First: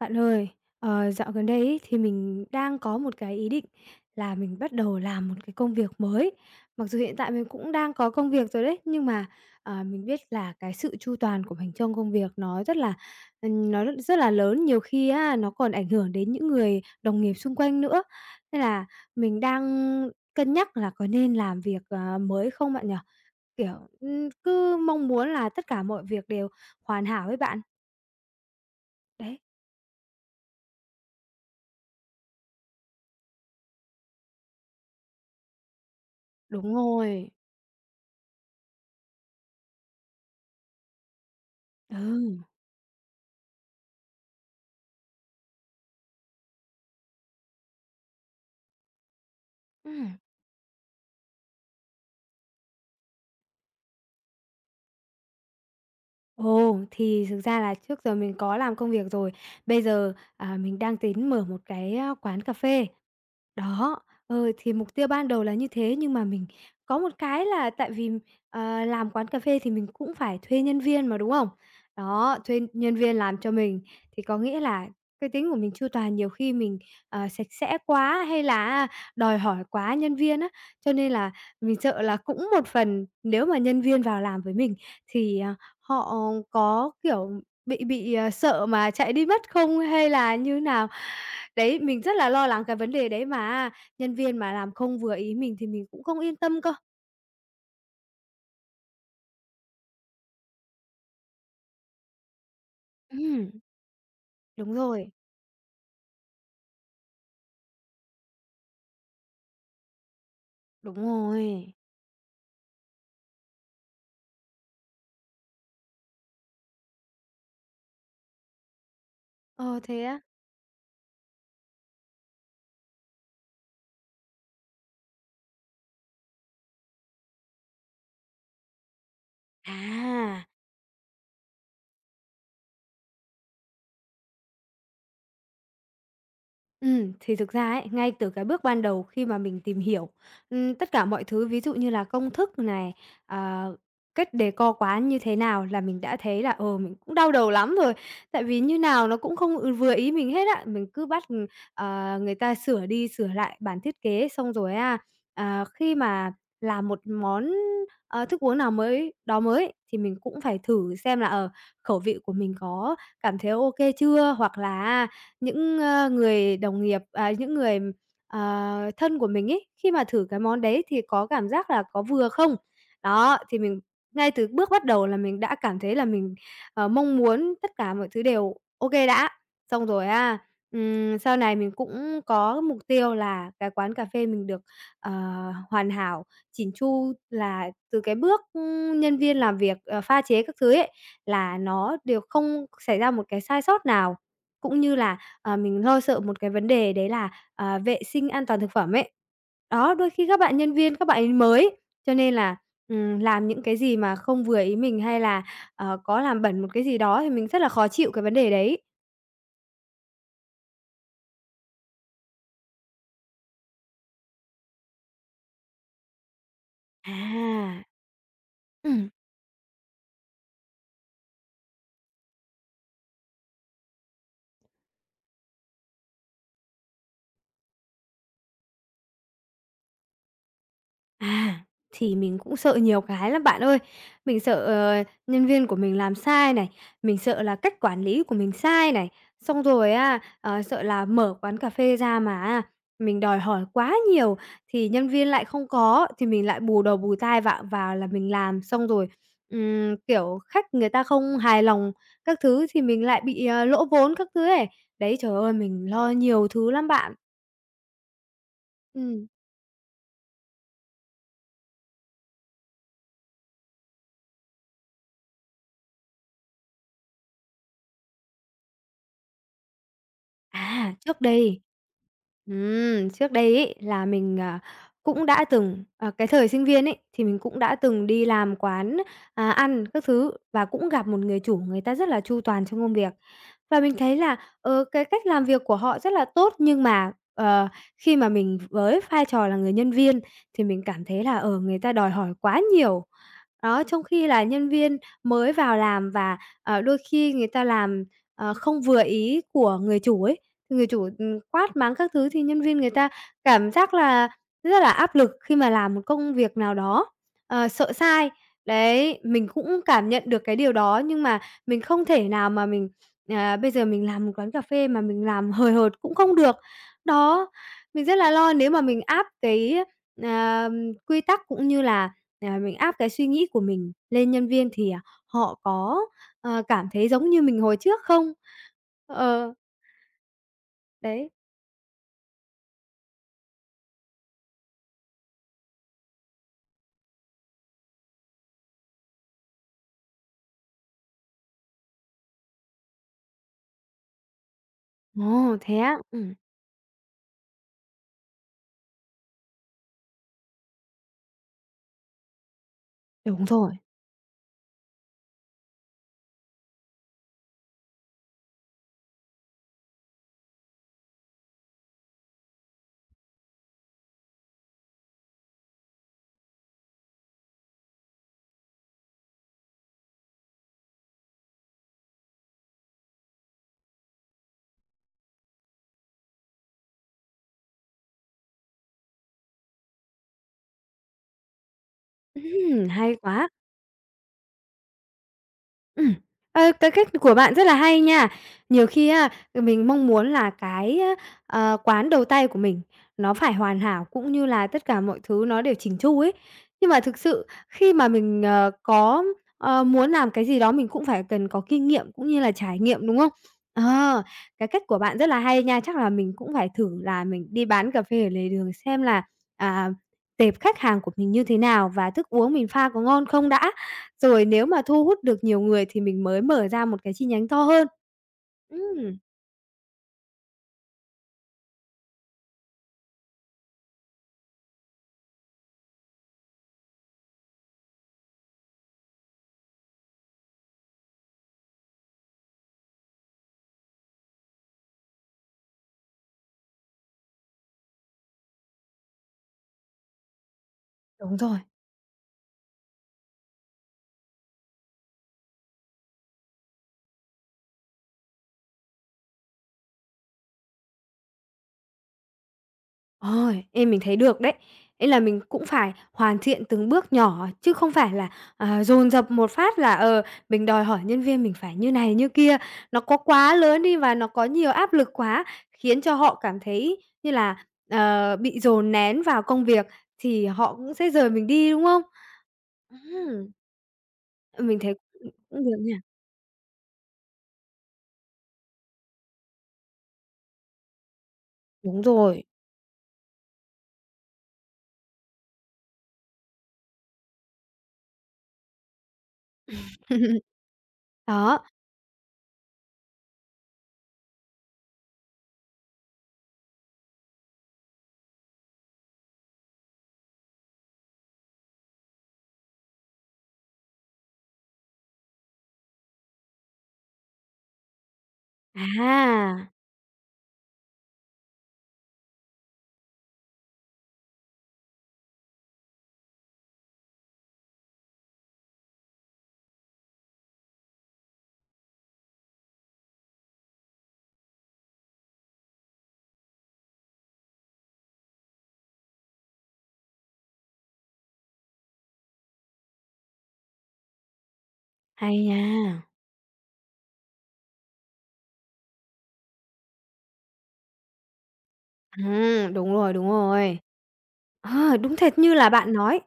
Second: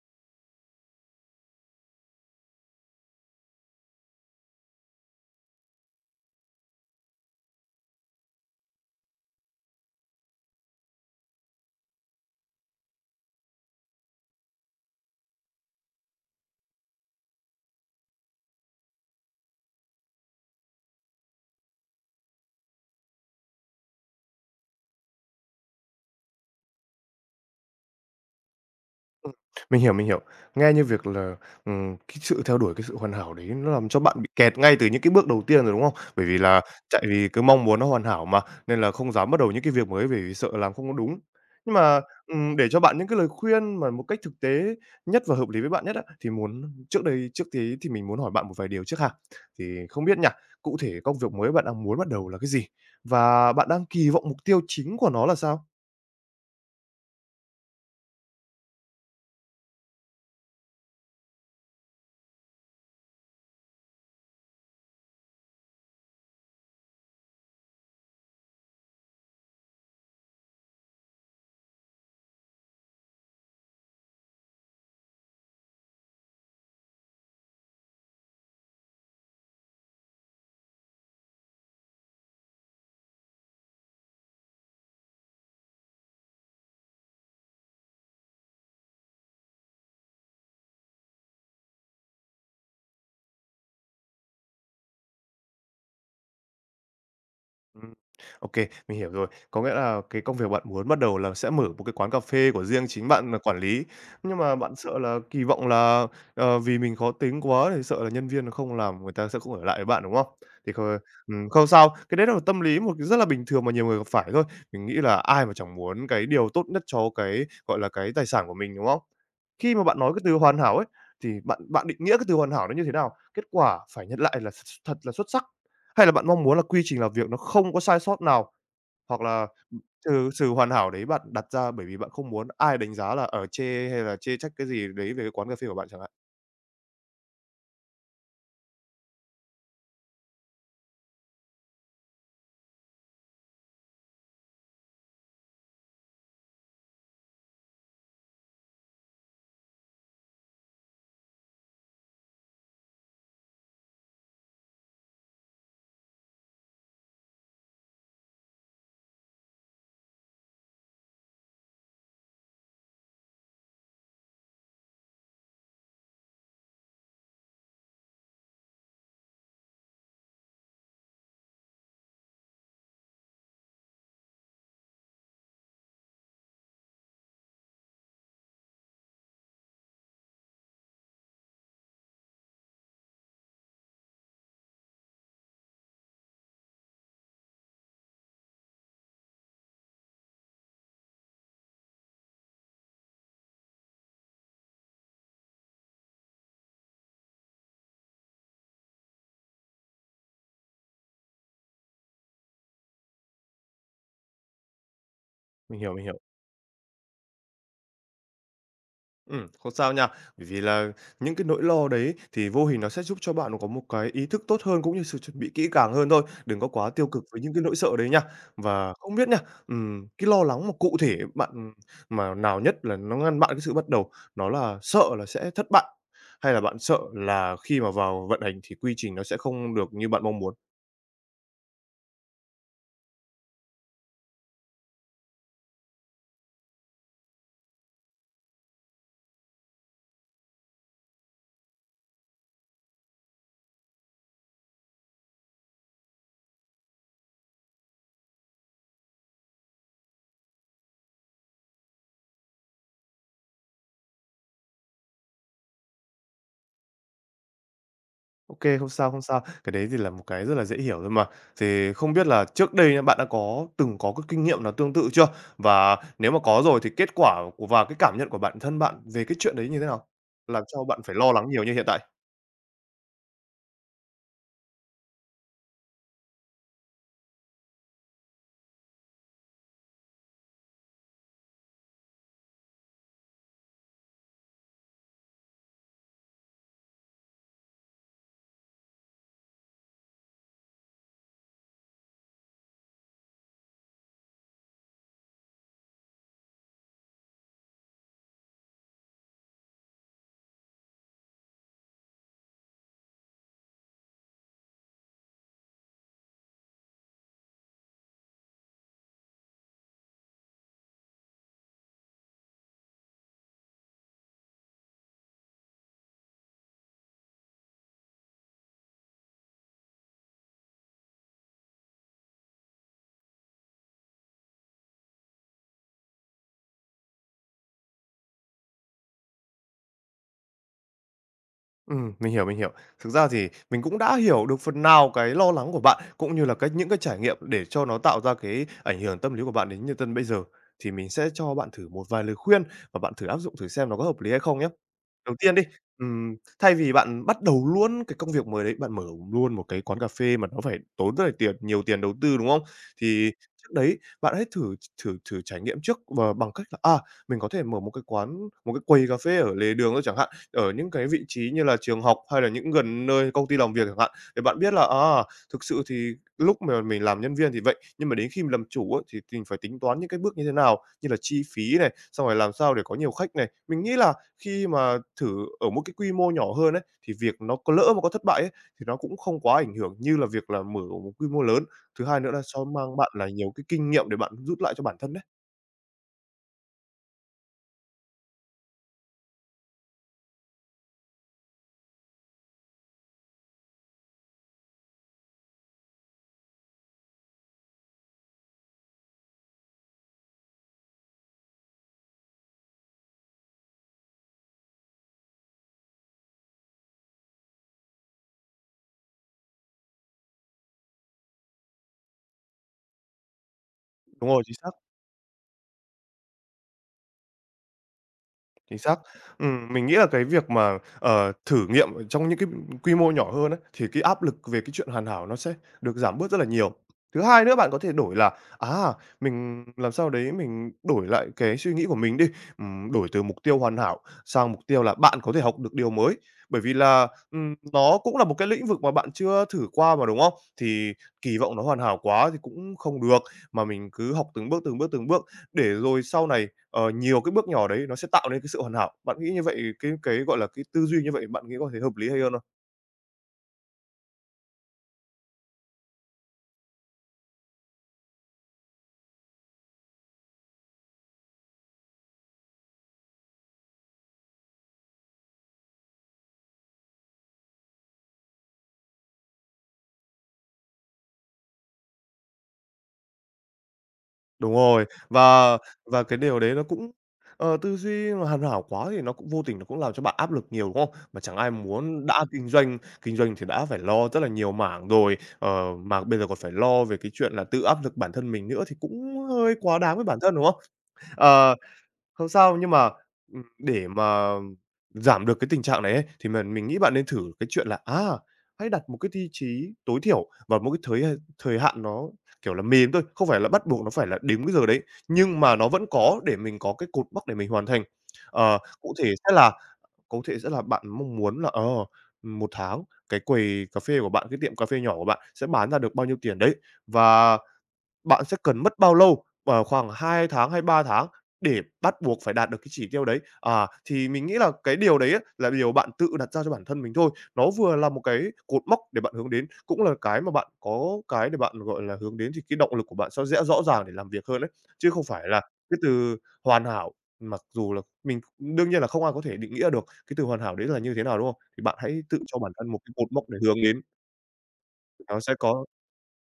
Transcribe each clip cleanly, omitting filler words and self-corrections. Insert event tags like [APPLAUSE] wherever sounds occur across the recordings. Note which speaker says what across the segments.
Speaker 1: Bạn ơi, dạo gần đây ấy, thì mình đang có một cái ý định là mình bắt đầu làm một cái công việc mới. Mặc dù hiện tại mình cũng đang có công việc rồi đấy, nhưng mà, mình biết là cái sự chu toàn của mình trong công việc nó rất là, nó rất rất là lớn, nhiều khi á, nó còn ảnh hưởng đến những người đồng nghiệp xung quanh nữa. Nên là mình đang cân nhắc là có nên làm việc, mới không bạn nhỉ? Kiểu, cứ mong muốn là tất cả mọi việc đều hoàn hảo với bạn.
Speaker 2: Ừm,
Speaker 1: Đấy.
Speaker 2: mình hiểu, mình hiểu. Nghe như việc là, cái sự theo đuổi cái sự hoàn hảo đấy nó làm cho bạn bị kẹt ngay từ những cái bước đầu tiên rồi, đúng không? Bởi vì là
Speaker 1: Đúng
Speaker 2: tại vì
Speaker 1: rồi.
Speaker 2: cứ mong muốn nó hoàn hảo mà, nên là không dám bắt đầu những cái việc mới bởi vì sợ làm không có đúng. Nhưng mà,
Speaker 1: Ừ.
Speaker 2: để cho bạn những cái lời khuyên mà một cách thực tế nhất và hợp lý với bạn nhất á, thì muốn trước đây trước tí thì mình muốn hỏi bạn một vài điều trước ha. Thì không
Speaker 1: Ừm.
Speaker 2: biết nha, cụ thể công việc mới bạn đang muốn bắt đầu là cái gì? Và bạn đang kỳ vọng mục tiêu chính của nó là sao?
Speaker 1: Ồ, thì thực ra là trước giờ mình có làm công việc rồi. Bây giờ, mình đang tính mở một cái, quán cà phê. Đó, thì mục tiêu ban đầu là như thế, nhưng mà mình có một cái là tại vì, làm quán cà phê thì mình cũng phải thuê nhân viên mà, đúng không? Đó, thuê nhân viên làm cho mình, thì có nghĩa là cái tính của mình chu toàn, nhiều khi mình, sạch sẽ quá hay là đòi hỏi quá nhân viên á, cho nên là mình sợ là cũng một phần nếu mà nhân viên vào làm với mình thì, họ có, kiểu, bị sợ mà chạy đi mất không hay là như nào. Đấy, mình rất là lo lắng cái vấn đề đấy mà nhân viên mà làm không vừa ý mình thì mình cũng không yên tâm cơ.
Speaker 2: Ừm, ô, mình hiểu rồi. Có nghĩa là cái công việc bạn muốn bắt đầu là sẽ mở một cái quán cà phê của riêng chính bạn là
Speaker 1: Ừm,
Speaker 2: quản lý, nhưng mà
Speaker 1: đúng
Speaker 2: bạn sợ
Speaker 1: rồi,
Speaker 2: là kỳ vọng là, ờ, vì mình khó tính quá thì sợ là nhân viên nó không làm người ta sẽ không ở lại với bạn, đúng không? Thì kh
Speaker 1: đúng
Speaker 2: Không
Speaker 1: rồi.
Speaker 2: sao, cái đấy là một tâm lý một cái rất là bình thường mà nhiều người gặp phải thôi. Mình nghĩ là ai mà chẳng muốn cái điều tốt nhất cho cái, gọi là, cái tài sản của mình, đúng không? Khi
Speaker 1: Ờ,
Speaker 2: mà bạn
Speaker 1: thế
Speaker 2: nói cái
Speaker 1: á?
Speaker 2: từ hoàn hảo ấy, thì bạn bạn định nghĩa cái từ hoàn hảo nó như thế nào? Kết quả phải nhận lại là thật là xuất sắc. Hay là bạn mong muốn là quy trình làm việc nó không có sai sót nào, hoặc là sự
Speaker 1: À.
Speaker 2: sự hoàn hảo đấy bạn đặt ra bởi vì bạn không muốn ai đánh giá là, ở chê hay là chê trách cái gì đấy về cái quán cà phê của bạn chẳng hạn?
Speaker 1: Ừ thì thực ra ấy, ngay từ cái bước ban đầu khi mà mình tìm hiểu, tất cả mọi thứ, ví dụ như là công thức này, ờ, cách đề co quán như thế nào là mình đã thấy là, mình cũng đau đầu lắm rồi. Tại vì như nào nó cũng không, vừa ý mình hết á. Mình cứ bắt, người ta sửa đi sửa lại bản thiết kế, xong rồi á, khi mà làm một món, thức uống nào mới đó mới thì mình cũng phải thử xem là, khẩu vị của mình có cảm thấy ok chưa, hoặc là những, người đồng nghiệp, những người, ờ, thân của mình ấy, khi mà thử cái món đấy thì có cảm giác là có vừa không. Đó, thì mình ngay từ bước bắt đầu là mình đã cảm thấy là mình, mong muốn tất cả mọi thứ đều ok đã. Xong rồi à. Sau này mình cũng có mục tiêu là cái quán cà phê mình được, ờ, hoàn hảo, chỉn chu, là từ cái bước, nhân viên làm việc, pha chế các thứ ấy, là nó đều không xảy ra một cái sai sót nào, cũng như là mình lo sợ một cái vấn đề đấy là, vệ sinh an toàn thực phẩm ấy. Đó, đôi khi các bạn nhân viên các bạn ấy mới, cho nên là, làm những cái gì mà không vừa ý mình hay là,
Speaker 2: Mình hiểu, mình hiểu.
Speaker 1: có làm bẩn một cái gì đó thì mình rất là khó chịu cái vấn đề đấy.
Speaker 2: Không sao nha. Bởi vì là những cái nỗi lo đấy thì vô hình nó sẽ giúp cho bạn có một cái ý thức tốt hơn, cũng như sự chuẩn bị kỹ càng hơn thôi. Đừng có quá tiêu cực với những cái nỗi
Speaker 1: À.
Speaker 2: sợ đấy nha. Và
Speaker 1: Ừm.
Speaker 2: không biết nha, cái lo lắng mà cụ thể bạn mà nào nhất là nó ngăn bạn cái sự bắt đầu, nó là sợ là sẽ thất bại, hay là bạn sợ là khi mà vào vận hành thì quy trình nó sẽ không được như bạn mong muốn?
Speaker 1: À, thì mình cũng sợ nhiều cái lắm bạn ơi. Mình sợ, nhân viên của mình làm sai này, mình sợ là cách quản lý của mình sai này, xong rồi á, sợ là mở quán cà phê ra mà mình đòi hỏi quá nhiều thì nhân viên lại không có, thì mình lại bù đầu bù tai vạ vào là mình làm. Xong rồi, kiểu, khách người ta không hài lòng các thứ thì mình lại bị, lỗ vốn các thứ ấy. Đấy, trời ơi, mình lo nhiều thứ lắm bạn.
Speaker 2: Ok không sao, không
Speaker 1: Ừm.
Speaker 2: sao. Cái đấy thì là một cái rất là dễ hiểu thôi mà. Thì không biết là trước đây nhá, bạn đã từng có cái kinh nghiệm nào tương tự chưa? Và nếu mà có rồi thì kết quả của và cái cảm nhận của bản thân bạn về cái chuyện đấy như thế nào? Làm cho
Speaker 1: À,
Speaker 2: bạn phải
Speaker 1: trước
Speaker 2: lo lắng
Speaker 1: đây
Speaker 2: nhiều như hiện tại?
Speaker 1: trước đây ấy là mình, cũng đã từng cái thời sinh viên ấy, thì mình cũng đã từng đi làm quán, ăn các thứ và cũng gặp một người chủ người ta rất là chu toàn trong công việc. Và mình thấy là, cái cách làm việc của họ rất là tốt, nhưng mà, khi mà mình với vai trò là người nhân viên thì mình cảm thấy là, người ta đòi hỏi quá nhiều. Đó, trong khi là nhân viên mới vào làm và, đôi khi người ta làm không vừa ý của người chủ ấy, thì người chủ, quát mắng các thứ thì nhân viên người ta cảm giác là rất là áp lực khi mà làm một công việc nào đó, sợ sai. Đấy, mình cũng cảm nhận được cái điều đó nhưng mà mình không thể nào mà mình, bây giờ mình làm một quán cà phê mà mình làm hời hợt cũng không được. Đó, mình rất là lo nếu mà mình áp cái, à, quy tắc cũng như là, mình áp cái suy nghĩ của mình lên nhân viên thì, họ có cảm thấy giống như mình hồi trước không? Ờ, đấy.
Speaker 2: Mình hiểu, mình hiểu. Thực ra thì mình cũng đã hiểu được phần nào cái lo lắng của bạn, cũng như là cái những cái trải nghiệm để cho nó tạo ra cái ảnh hưởng tâm lý của bạn đến như tân bây giờ. Thì mình sẽ cho bạn thử một vài lời khuyên và bạn thử áp dụng thử xem nó có hợp lý hay không nhé. Đầu tiên
Speaker 1: Ồ,
Speaker 2: đi,
Speaker 1: thế á?
Speaker 2: thay vì bạn bắt đầu luôn cái công việc mới đấy, bạn mở luôn một cái quán cà phê mà nó phải tốn rất là nhiều tiền đầu tư, đúng không? Thì
Speaker 1: Đúng
Speaker 2: trước
Speaker 1: rồi.
Speaker 2: đấy bạn hãy thử thử thử trải nghiệm trước và bằng cách là, mình có thể mở một cái quầy cà phê ở lề đường thôi chẳng hạn ở những cái vị trí như là trường học hay là những gần nơi công ty làm việc chẳng hạn, để bạn biết là, thực sự thì lúc mà mình làm nhân viên thì vậy, nhưng mà đến khi mình làm chủ á, thì mình phải tính toán những cái bước như thế nào, như là chi phí này, xong rồi làm sao để có nhiều khách này. Mình nghĩ là khi mà thử ở một cái quy mô nhỏ hơn ấy, thì việc nó có lỡ mà có thất bại ấy, thì nó cũng không quá ảnh hưởng như là việc là mở một quy mô lớn. Thứ hai nữa là so mang bạn
Speaker 1: Hay
Speaker 2: là
Speaker 1: quá!
Speaker 2: nhiều cái kinh nghiệm để bạn rút lại cho bản thân đấy.
Speaker 1: Ừm. Ơ, cái cách của bạn rất là hay nha. Nhiều khi á, mình mong muốn là cái, quán đầu tay của mình nó phải hoàn hảo, cũng như là tất cả mọi thứ nó đều chỉn chu ấy. Nhưng mà thực sự khi mà mình, có, muốn làm cái gì đó mình cũng phải cần có kinh nghiệm cũng như là trải nghiệm, đúng không? Ờ, cái cách của bạn rất là hay nha. Chắc là mình cũng phải thử là mình đi bán cà phê ở lề đường xem là, à, tệp khách hàng của mình như thế nào và thức uống mình pha có ngon không đã.
Speaker 2: Đúng rồi,
Speaker 1: Rồi
Speaker 2: chính
Speaker 1: nếu
Speaker 2: xác.
Speaker 1: mà thu hút được nhiều người thì mình mới mở ra một cái chi nhánh to hơn.
Speaker 2: Chính xác.
Speaker 1: Ừm,
Speaker 2: Mình nghĩ là cái việc mà, ờ, thử nghiệm ở trong những cái quy mô nhỏ hơn ấy, thì cái áp lực về cái chuyện hoàn hảo nó sẽ được giảm bớt rất là nhiều. Thứ hai nữa bạn có thể đổi là, à, mình làm sao đấy mình đổi lại cái suy nghĩ của mình đi, đổi từ mục tiêu hoàn hảo sang mục tiêu là bạn có thể học được điều mới. Bởi vì là, nó cũng là một cái lĩnh vực mà bạn chưa thử qua mà, đúng không? Thì
Speaker 1: đúng
Speaker 2: kỳ vọng
Speaker 1: rồi.
Speaker 2: nó hoàn hảo quá thì cũng không được, mà mình cứ học từng bước, từng bước, từng bước để rồi sau này Ờ, nhiều cái bước nhỏ đấy nó sẽ tạo nên cái sự hoàn hảo. Bạn nghĩ như vậy cái, gọi là, cái tư duy như vậy bạn nghĩ có thể hợp lý hay hơn không?
Speaker 1: Ôi, ê, mình thấy được đấy. Ý là mình cũng phải hoàn thiện từng bước nhỏ chứ không phải là, dồn dập một phát là, mình đòi hỏi nhân viên mình phải như này như kia, nó có quá lớn đi và nó có nhiều áp lực quá, khiến cho họ cảm thấy như là, bị dồn nén vào công việc thì họ cũng sẽ rời mình đi, đúng không? Ừm,
Speaker 2: Đúng
Speaker 1: mình
Speaker 2: rồi,
Speaker 1: thấy cũng
Speaker 2: và
Speaker 1: cũng được nha.
Speaker 2: và cái điều đấy nó cũng ờ, tư duy mà hoàn hảo quá thì nó cũng vô tình nó cũng làm cho bạn áp lực nhiều, đúng không? Mà chẳng ai
Speaker 1: Đúng
Speaker 2: muốn đã
Speaker 1: rồi.
Speaker 2: kinh doanh thì đã phải lo rất là nhiều mảng rồi, ờ, mà bây giờ còn phải lo về cái chuyện là tự áp lực bản thân mình nữa thì cũng hơi quá đáng với bản thân, đúng
Speaker 1: [LAUGHS]
Speaker 2: không? Ờ,
Speaker 1: Đó.
Speaker 2: không sao, nhưng mà, để mà giảm được cái tình trạng này ấy, thì mình nghĩ bạn nên thử cái chuyện là, hãy đặt một cái tiêu chí tối thiểu và một cái thời hạn nó, kiểu là, mềm thôi, không phải là bắt buộc nó phải là đến cái giờ đấy, nhưng mà nó vẫn có để mình có cái cột mốc để mình hoàn thành. Ờ,
Speaker 1: À,
Speaker 2: cụ thể sẽ là bạn mong muốn là, ờ, 1 tháng cái quầy cà phê của bạn, cái tiệm cà phê nhỏ của bạn sẽ bán ra được bao nhiêu tiền đấy. Và bạn sẽ cần mất bao lâu? Ở khoảng 2 tháng hay 3 tháng để bắt buộc phải đạt được cái chỉ tiêu đấy. À, thì mình nghĩ là cái điều đấy á, là điều bạn tự đặt ra cho bản thân mình thôi. Nó vừa là một cái cột mốc để bạn hướng đến, cũng là cái mà bạn có cái để bạn, gọi là, hướng đến thì cái động lực của bạn sẽ dễ rõ ràng để làm việc hơn đấy chứ không phải
Speaker 1: hay
Speaker 2: là cái
Speaker 1: nha.
Speaker 2: từ hoàn hảo, mặc dù là mình đương nhiên là không ai có thể định nghĩa được cái từ hoàn hảo đấy là như thế nào, đúng không? Thì bạn hãy tự cho bản thân một cái
Speaker 1: Đúng
Speaker 2: cột
Speaker 1: rồi,
Speaker 2: mốc
Speaker 1: đúng
Speaker 2: để hướng
Speaker 1: rồi.
Speaker 2: đến,
Speaker 1: À, đúng
Speaker 2: nó sẽ
Speaker 1: thật như
Speaker 2: có
Speaker 1: là bạn nói.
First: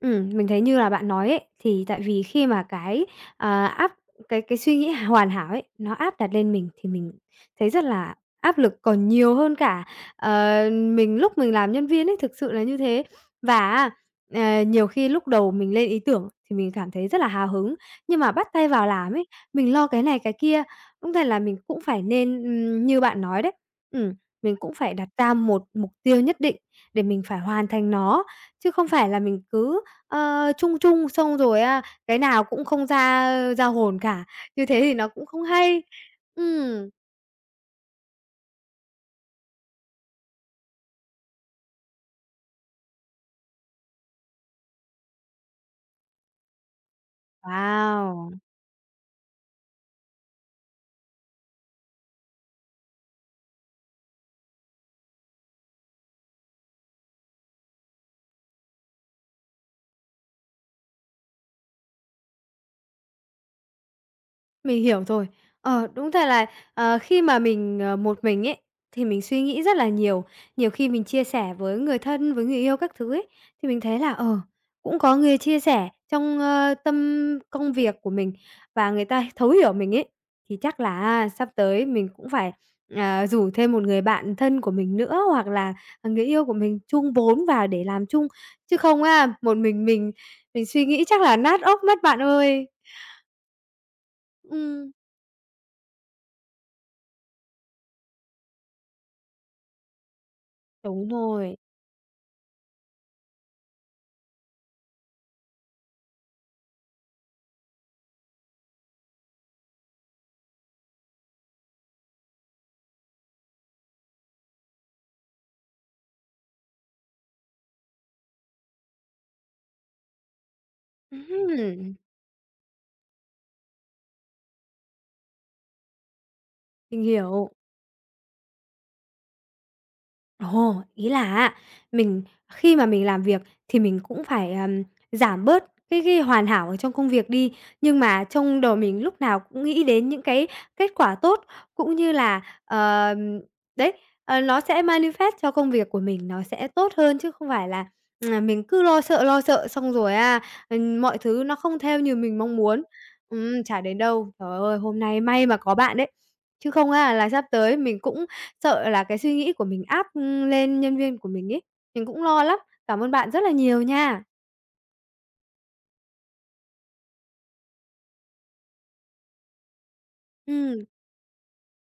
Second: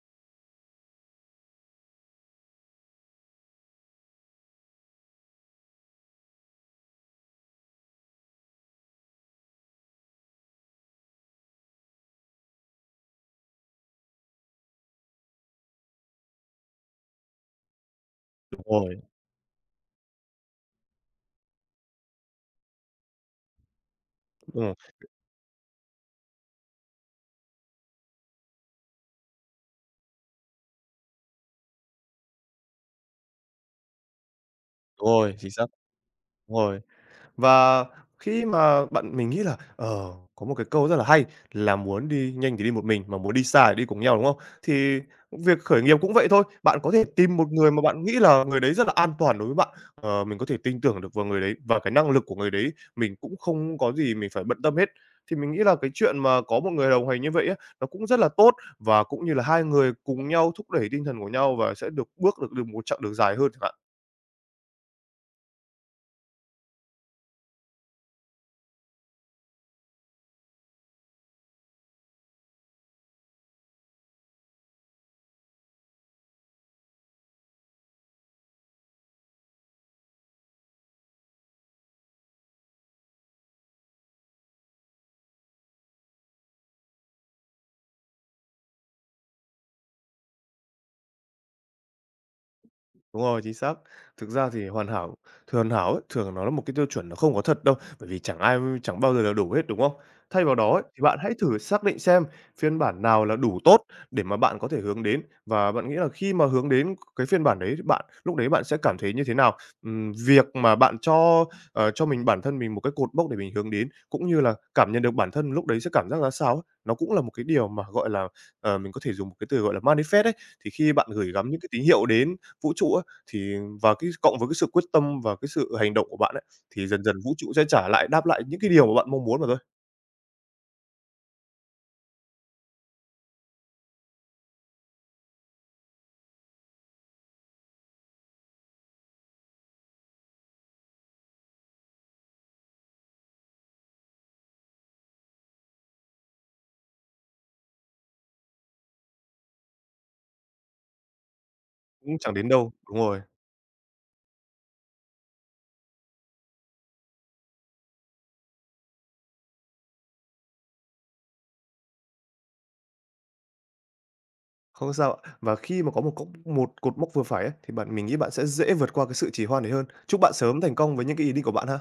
Speaker 1: Mình thấy như là bạn nói ấy, thì tại vì khi mà cái, áp cái suy nghĩ hoàn hảo ấy, nó áp đặt lên mình thì mình thấy rất là áp lực còn nhiều hơn cả, mình lúc mình làm nhân viên ấy, thực sự là như thế. Và nhiều khi lúc đầu mình lên ý tưởng thì mình cảm thấy rất là hào hứng, nhưng mà bắt
Speaker 2: đúng
Speaker 1: tay vào
Speaker 2: rồi,
Speaker 1: làm ấy, mình lo cái này cái kia. Đúng thật là mình cũng phải nên, như bạn nói đấy, ừm, mình
Speaker 2: đúng
Speaker 1: cũng
Speaker 2: rồi,
Speaker 1: phải đặt ra một mục tiêu nhất định để mình phải hoàn thành nó, chứ không phải là mình cứ, chung chung xong rồi á, cái nào cũng không ra ra hồn cả, như thế thì nó
Speaker 2: đúng
Speaker 1: cũng
Speaker 2: rồi,
Speaker 1: không
Speaker 2: chính xác,
Speaker 1: hay.
Speaker 2: đúng rồi.
Speaker 1: Ừm,
Speaker 2: Và khi mà bạn mình nghĩ là, ờ, có một cái câu rất là hay là "Muốn đi nhanh thì đi một mình, mà muốn đi xa thì đi cùng nhau", đúng không? Thì việc khởi nghiệp cũng vậy thôi, bạn có thể tìm một người mà bạn nghĩ
Speaker 1: wow!
Speaker 2: là người đấy rất là an toàn đối với bạn, ờ, mình có thể tin tưởng được vào người đấy và cái năng lực của người đấy mình cũng không có gì mình phải bận tâm hết. Thì mình nghĩ là cái chuyện mà có một người đồng hành như vậy á, nó cũng rất là tốt và cũng như là hai người cùng nhau thúc đẩy tinh thần của nhau và sẽ được bước được được một chặng đường dài hơn chẳng hạn.
Speaker 1: Mình hiểu rồi. Ờ, đúng thật là, khi mà mình, một mình ấy, thì mình suy nghĩ rất là nhiều. Nhiều khi mình chia sẻ với người thân, với người yêu các thứ ấy, thì mình thấy là, cũng có người chia sẻ trong, tâm công việc của mình và người ta thấu hiểu mình ấy, thì chắc là sắp tới mình cũng phải, rủ thêm một người bạn thân của mình nữa hoặc là, người yêu của mình chung vốn vào để làm chung, chứ không á, một mình suy nghĩ chắc là nát óc mất bạn ơi.
Speaker 2: Đúng rồi, chính xác. Thực ra thì
Speaker 1: Ừm,
Speaker 2: hoàn hảo ấy, thường nó là một cái tiêu chuẩn nó không có thật đâu, bởi vì chẳng ai chẳng bao giờ là đủ hết, đúng không? Thay vào đó ấy, thì
Speaker 1: đúng
Speaker 2: bạn hãy
Speaker 1: rồi.
Speaker 2: thử xác định xem phiên bản nào là đủ tốt để mà bạn có thể hướng đến, và bạn nghĩ là khi mà hướng đến cái phiên bản đấy, bạn lúc đấy bạn sẽ cảm thấy như thế nào? Việc mà bạn cho, ờ, cho bản thân mình một cái cột mốc để mình hướng đến, cũng như là cảm nhận được bản thân lúc đấy sẽ cảm giác ra sao ấy, nó cũng là một cái điều mà, gọi là, ờ, mình có thể dùng một cái từ gọi là manifest ấy. Thì khi bạn gửi gắm những cái tín
Speaker 1: Ừm,
Speaker 2: hiệu đến vũ trụ á, thì và cái cộng với cái sự quyết tâm và cái sự hành động của bạn ấy, thì dần
Speaker 1: mình
Speaker 2: dần vũ
Speaker 1: hiểu.
Speaker 2: trụ sẽ trả lại đáp lại những cái điều mà bạn mong muốn mà thôi,
Speaker 1: Ồ, ý là á, mình khi mà mình làm việc thì mình cũng phải, giảm bớt cái hoàn hảo ở trong công việc đi, nhưng mà trong đầu mình lúc nào cũng nghĩ đến những cái kết quả tốt, cũng như là, đấy, nó sẽ manifest cho công việc của mình nó sẽ tốt hơn, chứ không phải là, mình cứ lo sợ xong rồi mọi thứ nó không theo như
Speaker 2: cũng chẳng
Speaker 1: mình
Speaker 2: đến
Speaker 1: mong
Speaker 2: đâu.
Speaker 1: muốn.
Speaker 2: Đúng rồi,
Speaker 1: Chả đến đâu. Trời ơi, hôm nay may mà có bạn đấy, chứ không á là sắp tới mình cũng sợ là cái suy nghĩ của mình áp, lên nhân viên của mình ấy, mình cũng lo lắm. Cảm ơn bạn rất là nhiều nha.
Speaker 2: không sao ạ. Và khi mà có một cột mốc vừa phải ấy, thì bạn mình nghĩ bạn sẽ dễ vượt qua cái sự trì hoãn đấy hơn. Chúc bạn sớm thành
Speaker 1: Ừm.
Speaker 2: công với những cái ý định của bạn ha.